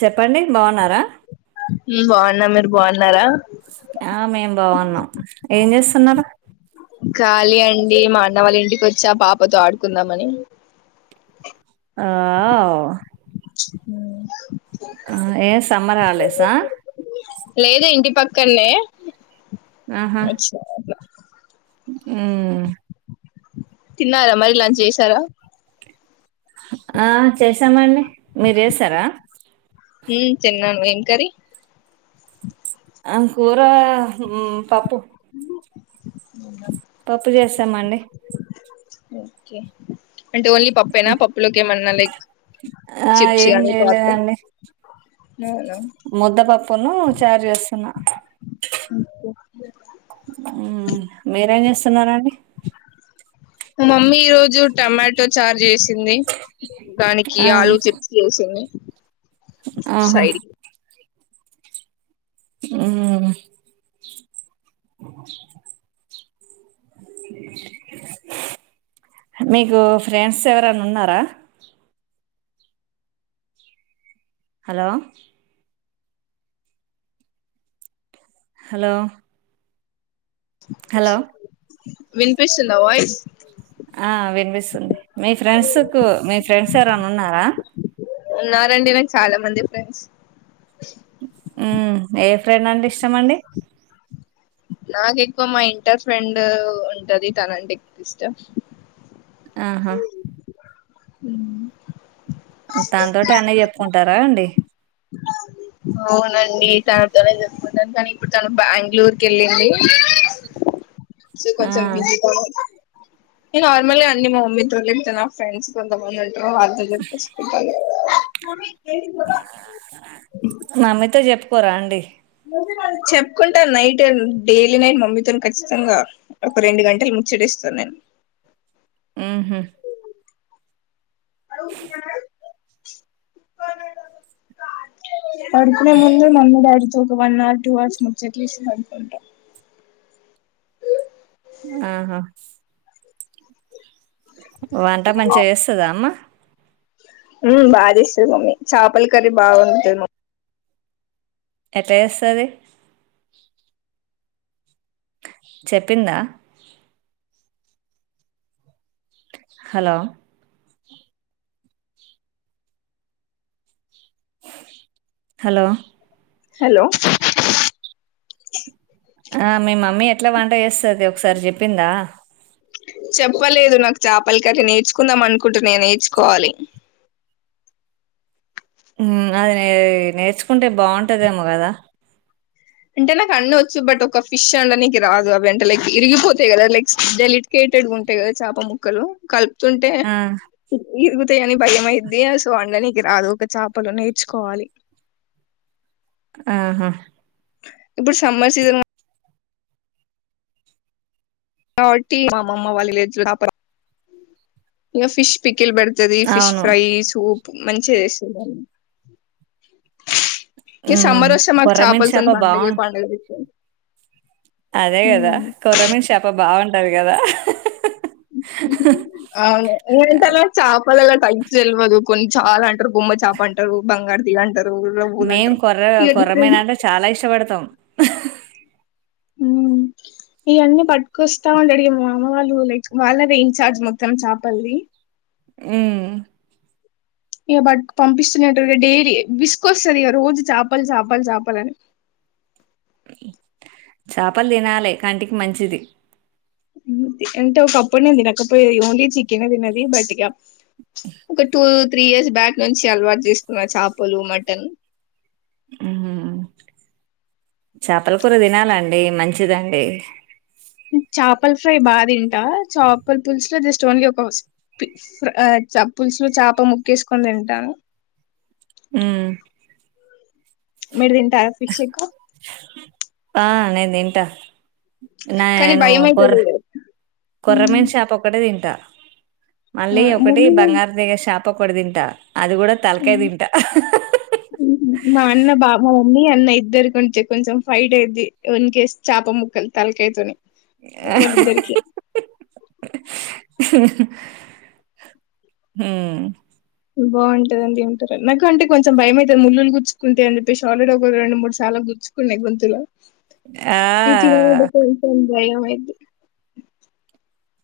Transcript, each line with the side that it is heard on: right: చెప్పండి బాగున్నారా
left: న్నారా
right: ఆ మేం బాగున్నాం ఏం చేస్తున్నారు
left: ఖాళీ అండి మా అన్న వాళ్ళ ఇంటికి వచ్చా పాపతో ఆడుకుందామని
right: ఆ ఆ అవ్
left: హ
right: ఆ ఏ సమ్మర్ హాలేడేస
left: లేదు ఇంటి పక్ కల్లే
right: ఆహా
left: అచ్చా ల
right: ఉమ్
left: తిన్నారా మరి లన్చ్ చేసారా
right: ఆ చేసామండి మీర్ చేసారా
left: ఉమ్ తిన్నాం ఏం కర్రీ
right: అ కూర ఉమ్ పప్పు పప్పు చేసమండి
left: ఓకే అంటే ఓన్లీ పప్పేనా పప్పులోకి ఏమన్నా లైక్
right: ఆ
left: చిప్స్
right: ఏం
left: కానీ పాద్ద
right: చేయలేదండి
left: అవునా
right: ముద్దపప్పును చారు చేస్తున్నా ఉమ్ మీరేం చేస్తున్నారండి
left: మా మమ్మీ ఈరోజు టొమాటో చార్ చేసింది దానికి
right: ఆ
left: ఆలుూ చిప్స్ చేసింది
right: ఆహా
left: సైరి
right: ఉమ్ మీకు ఫ్రెండ్స్ ఎవరన్న ఉన్నారా హలో హలో హలో
left: [unintelligible] వినిపిస్తుందా వాయిస్
right: ఆ వినిపిస్సున్ది మీ ఫ్రెండ్స్ కు మీ ఫ్రెండ్స్ ఎవరైనా ఉన్నారా
left: ఉన్నారండి నాకు చాలా మంది ఫ్రెండ్స్ [inaudible]
right: ఊ ఏ ఫ్రెండ్ అంటే ఇష్టం మఅండి
left: నాకు ఎక్కువ మా ఇంటర్ ఫ్రెండ్ ఉంటది తనంటే ఎక్కువ ఇష్టం
right: ఆహా
left: యూ
right: తనతోటి అన్ని చెప్పుకుంటారా అండి
left: అవునండి తనతోనే చెప్పుకుంటాను కానీ ఇప్పుడు తను బ్యాంగ్ళూరుకి వెళ్ళింది సో
right: ఆ
left: కొంచెం బిజీగానే నేను నార్మల్ గా అన్నీ మా మమ్మీ తోనే చెప్తా మా ఫ్రెండ్స్ కొంతమంది [unintelligible] మమ్మీ
right: మమ్మీ తో చెప్ పొరా అండి
left: చెప్పుకుంటా నైటెన్ డైలీ నైట్ మమ్మీతోని ఖచ్చితంగా ఒక రెండు గంటలు ముచ్చడిస్తా నేను
right: ఊహూ
left: [unintelligible] పడుకునే ముందు మమ్మీ డాడీ ఒక వన్ అవర్ టు అవర్స్ ముచ్చట్లిస్తా అనుకుంటా
right: ఆహా వంట మంచిగా చేస్తదా అమ్మ
left: ఊ బా చేస్తుది మమ్మీ చేపల కర్రీ బాగుంటది మ
right: ఎట్ల చేస్తది చెప్పిందా హలో హలో
left: హలో
right: ఆ మీ మమ్మీ ఎట్ల వంట చేస్ తది ఒకసారి చెప్పిందా
left: చెప్పలేదు నాకు చేపల కర్రీ నేర్చుకుందాం అనుకుంటున్నా నేర్చుకోవాలి
right: ఊమ్మ్ అది నే నేర్చుకుంటే బావుంటదేమో కదా
left: అంటే నాకు అన్నీ వచ్చు బట్ ఒక ఫిష్ ఒండనీకి రాదు అవి అంటే లైక్ ఇరిగిపోతాయి కదా లైక్స్ డెలిట్ కేటెడ్ గా ఉంటాయి కదా చాప ముక్కలు కల్ తుంటే
right: ఆ
left: ఇరుగుతాయని భయంమైద్ది సో అండనీకి రాదు ఒక చాపలు నేర్చుకోవాలి
right: ఆహా
left: ఇప్పుడు సమ్మర్ సీజన్ కాబట్టి మా అమ్మమ్మ వాళ్ళ ఇలేజ్ లో [inaudible] ఫిష్ పి కిల్ బెడతది ఫిష్
right: అవును
left: ఫ్రై సూప్ మంచిగా చేసు [inaudible] ఇ
right: ఉమ్
left: సమ్మర్ వస్తే మాకు
right: కొర్రమీను
left: చాపలతోని
right: చేప
left: పండగే
right: బాగుం
left: పండుగ
right: అదే కదా కొర్రమీన్ షాప బావున్ టది కదా
left: అవును
right: ఆహ్,
left: ఏంతలో చాపలల [inaudible] జెల్వదు కొన్ని చాలంటరు బొమ్మచాపంటరు బంగారు తీగంటరు
right: మేం కొర్ర కొర్రమీనంటే చాలా ఇష్టపడతాం
left: ఉమ్మ్ ఇయన్నీ పట్ కుస్తా వండడి మ వాళ్ళు లైక్ వాళ్ళదే ఇన్ఛార్జ్ మొత్తం చాపల్ది
right: ఉ
left: ఇక బట్ పంపిస్తున్నట్గా డైలీ విసుకొస్తంది ఇక రోజు చేపలు చేపలు చేపాలని
right: చాపలు దినాలి కంటికి మంచిది
left: అంటే ఒక అప్పుడు నే దినకపోయి ఓన్లీ చికెన్ తినది బట్ ఇక ఒక టూ త్రీ ఇయర్స్ బ్యాక్ నుంచి అలవాటు చేసుకున్న చేపలు మటన్
right: చాపల కూర తినాలండి మంచిదండి
left: పల్ ఫ్రై బాదింటా చాపల పులుసు లో జస్ట్ ఓన్లీ ఒక పులుసు లో చేప ముక్కేసుకొని దింటా
right: ఉ
left: మీర్ దింటారా ఫిషెక్కువ
right: ఆ నెందింట
left: కానీ
right: నేను
left: భయం
right: కొర్ర
left: అయితది
right: కొర్రమీన్ షాపొక్కటే దింటా మళ్ళీ ఒకటి
left: ముళ్ళు
right: బంగారు దగ్గర షాప్ పప్పడుదింటా అది గూడా తలకాయ
left: ఉమ్,
right: దింటా
left: అన్నీ అన్న ఇద్దరు కొంటే కొంచెం ఫైట్ అయిద్ది వన్ కేస్ చేప ముక్కలు తలకయితోని వద్దరికి
right: హ
left: బాగుంటుది అండి అంటరు నాకు అంటే కొంచం భయమయితది ముళ్లులు గుచ్చుకుంటే అని చెప్పేసి ఆల్రెడీ ఒక రెండు మూడు సార్లు గుర్చ్చుకున్నాయి గొంతులో
right: ఆ!
left: ఇతే బయం అయితది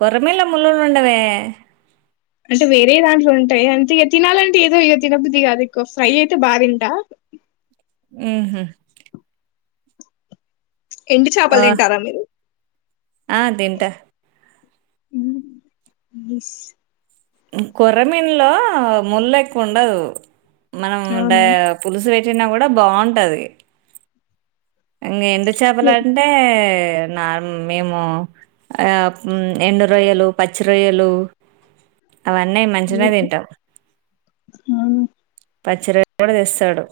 right: కొరమీళ్ళ ముల్లులుండవే
left: అంటే వేరే దాంట్లో ఉంటాయి అంతే ఇక తినాలంటే ఏదో ఇక తినబది కాదు ఇక్ ఫ్రై అయితే బా తింటా
right: ఊహు
left: ఎండి చేపలు
right: ఓహ్!
left: తింటారా మీరు
right: ఆ! తింటా.
left: ఇ బస్
right: కొర్రమీన్లో ముల్లెక్కువ ఉండదు మనం డ
left: అవునా
right: పులుసు పె చిన గూడా బాగుంటది ఇంగ ఎండు చేపలంటే మేము ఎండు రొయ్యలు పచ్చి రొయ్యలు అవన్నీ మంచిగనే తింటాం. పచ్చి రొయ్యలు గూడా తెస్తాడు.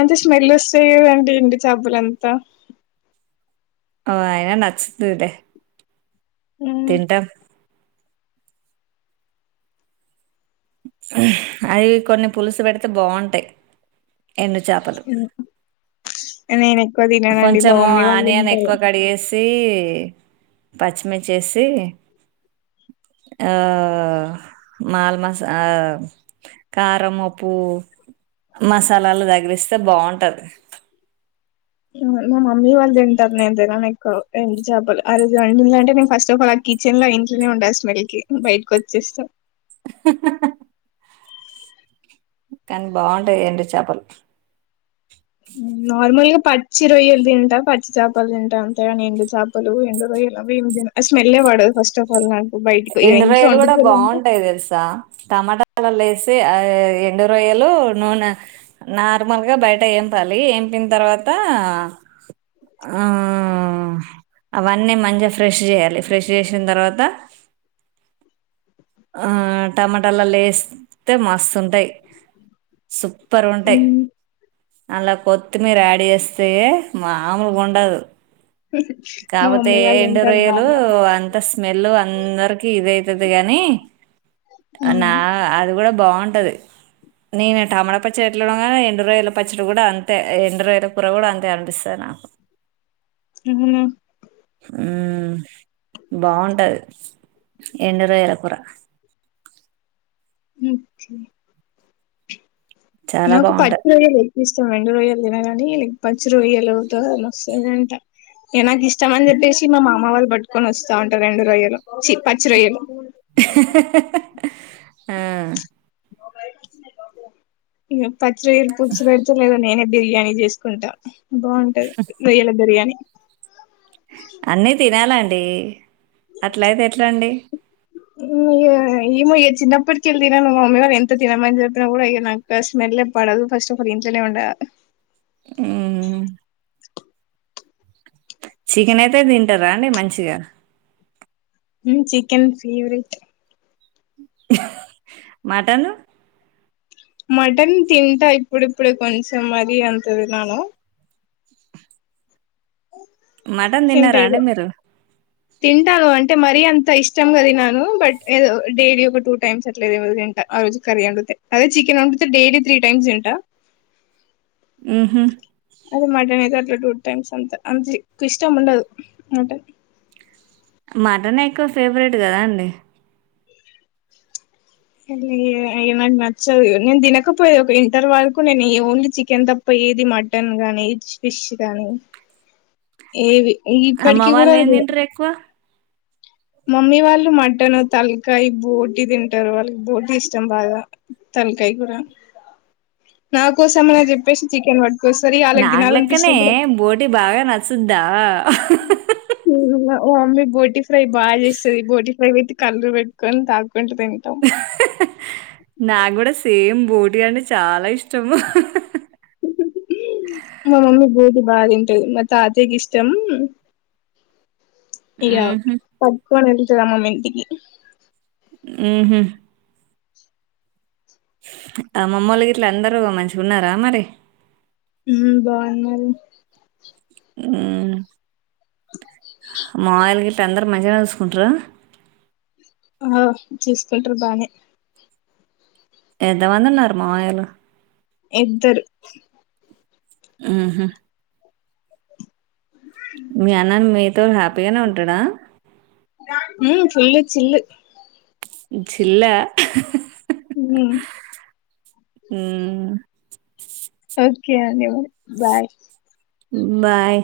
left: అంతే స్మెల్ వస్తాయి కదండీ ఎండు చేపలు త
right: ఆఓ అయినా నచ్చతదులేే
left: ఉమ్.
right: తిన్టా అవి కొన్ని పులుసు పెడితే బాగుంటాయి ఎండు చేపలు
left: నేను ఎక్కువ తిననండి మా
right: కొంచెము
left: మమ్మీ వాళ్ళు
right: ఆనియన్
left: తింటారు
right: ఎక్కువ కడిగేసి పచ్చిమిర్చేసి ఆ కారం ఉప్పు మసాలాలు తగిలిస్తే బాగుంటది
left: మా మమ్మీ వాళ్ళు తింటారు నేను తినను ఎక్కువ రండు చేపలు ఆ రోజు రండు అంటే నేను ఫస్ట్ ఆఫ్ ఆల్ ఆ కిచెన్ లో ఇంట్లోనే ఉండాలి స్మెల్ కి బయటకి వచ్చేస్త
right: హహ కానీ బాగుంటాయి ఏండు చేపలు
left: నార్మల్గ పచ్చి రొయ్యలు తింట పచ్చి చేపలు తింటా అంతే కానీ ఎండు చేపలు ఎండు రొయ్యలు అవి స్మెల్ఎ పడదు ఫస్ట్ ఆఫ్ ఆల్ నా
right: ఎండురోయలు కూడా బాగుంటాయి తెలుసా టమాటా ల లేసి ఆ ఎండు రొయ్యలు నూనె నార్మల్గా బయట ఏంపాలి వంపిన తర్వాత ఆ అవన్నీ మంచిగా ఫ్రెష్ చేయాలి ఫ్రెష్ చేసిన తర్వాత ఆ టమాటాల లేస్తే మస్తుంటాయి సుక్ ప్పరుంటాయ్ అలా కొత్తిమీర యాడ్ చేస్తే మామూలుగుండదు.
left: మా
right: కాకపోతే
left: మమ్మీ వాళ్ళు
right: ఎండు
left: తింటారు
right: రొయ్యలు
left: బాగా
right: అంత స్మెల్ అందరికి ఇదే ద్దది గాని నా అది కూడా బాగుంటది నేను టమాటా పచ్చడి ఎట్లు కానీ ఎండు రోయల పచ్చడి కూడా అంతే ఎండు రోయుల కూర కూడా అంతే అనిపిస్తది నాకు
left: అ
right: ఉమ్ బాగుంటది ఎండు రొయ్యల కూర
left: అక
right: చాలా
left: నాకు పట్
right: బావుంటది.
left: మం రెండు రొయ్యలు తినగాని లే పచ్చి రొయ్యలు వస్తుందంట ఇగ నాకు ఇష్టం అని చెప్పేసి మా మామ వాళ్ళు పట్టుకొని వస్తా ఉంటారు రెండు రొయ్యలు చ్చి పచ్చి రొయ్యలు
right: ఉమ్ ఆ
left: ఇ పచ్చి వరు పుచ్చి పెర్చలేదు నేను బిర్యానీ చేసుకుంటాం. బాగుంటది రోయ్యల బిర్యానీ
right: అన్నీ తినాలండి అట్లయితే ఎట్లా అండి.
left: ఏమో చిన్నప్పటికెళ్ళి తినాను ను మమ్మీ వాారు ఎంత తినమని చెప్పినా కూడా ఇ నాకు స్మెల్ పడదు ఫస్ట్ ఆఫ్ ఆల్ ఇంట్లనే ఉండ
right: హ చికెన్ అయితే తింటారా అండి మంచిగా
left: చికెన్ ఫేవరెట్
right: మటను
left: మటన్ తింటా ఇప్పుడిప్పుడే కొంచం మరి అంత తినను
right: మటన్
left: తింటా
right: తిన్నారా
left: ఏదో
right: అండి మీరు
left: తింటాను అంటే మరీ అంత ఇష్టంగా తినను బట్ ఏదో డైలీ ఒక టూ టైమ్స్ అట్ల ఏమో తింటా ఆ రోజు కర్రీ వండుతే అదే చికెన్ వండితే డైలీ త్రీ టైమ్స్ తింటా
right: హుహు.
left: అది మటని త టూ టైమ్స్ అంత అంత ఇష్టం ఉండదు అంట
right: మటన్ ఎక్కువ ఫేవరెట్ కదా అండి
left: ఆది అయ నాకు నచ్చదు నేను తినకపోయది ఒక ఇంటర్ వరకు నేను ఓన్లీ చికెన్ తప్ప ఏది మటన్ గాని ఫిష్ గాని ఏవి
right: అమ్మ
left: ఇప్పటికి
right: వాళ్ళు
left: కూడాడ
right: ఏం
left: అ
right: తింటరు ఎక్కువ?
left: మమ్మీ వాళ్ళు మటన్ తలకాయ బోటీ తింటారు వాళ్ళకి బోటీ ఇష్టం బాగా తలకాయ కూడా నా కోసమైనా చెప్పేసి చికెన్ పట్టుకోస్తరి వాలాళగ
right: నాకు
left: తినాల అనిపిస్తుినప్పుడు
right: ద
left: ఓ అమ్మీ బోటి ఫ్రై బాగా చేస్తుంది బోటి ఫ్రై అయితే కళు పెట్టుకొని తాకు పింట తని త
right: నాకుూ సేమ్ బోటీ అంటే చాలా ఇష్టము
left: మా మమ్మీ బోటీ బాగా తింటది మా తాత్యకి ఇష్టం అయ్య
right: హుహు.
left: పడుకున దమ మంటికి
right: ఆహ ఆ మామ్మూళ్లు గ ఇట్ల అందరూ మంచిగా ఉన్నారా మరి
left: బాగు అన్నారుారు
right: హ మాయిలు గట్ అందరు మంచిగా చూసుకుంటారు
left: ఆ చూస్కోంట్ర బానే
right: ఎద వందన్నారు మాయలు
left: ఇద్దరు
right: ఆహ ఎంతో హ్యాపీగానే ఉంటాడా
left: ఉ ఫుల్ చిల్
right: చిల్లా
left: హ
right: హ
left: ఓకే అ బాయ
right: బాయ్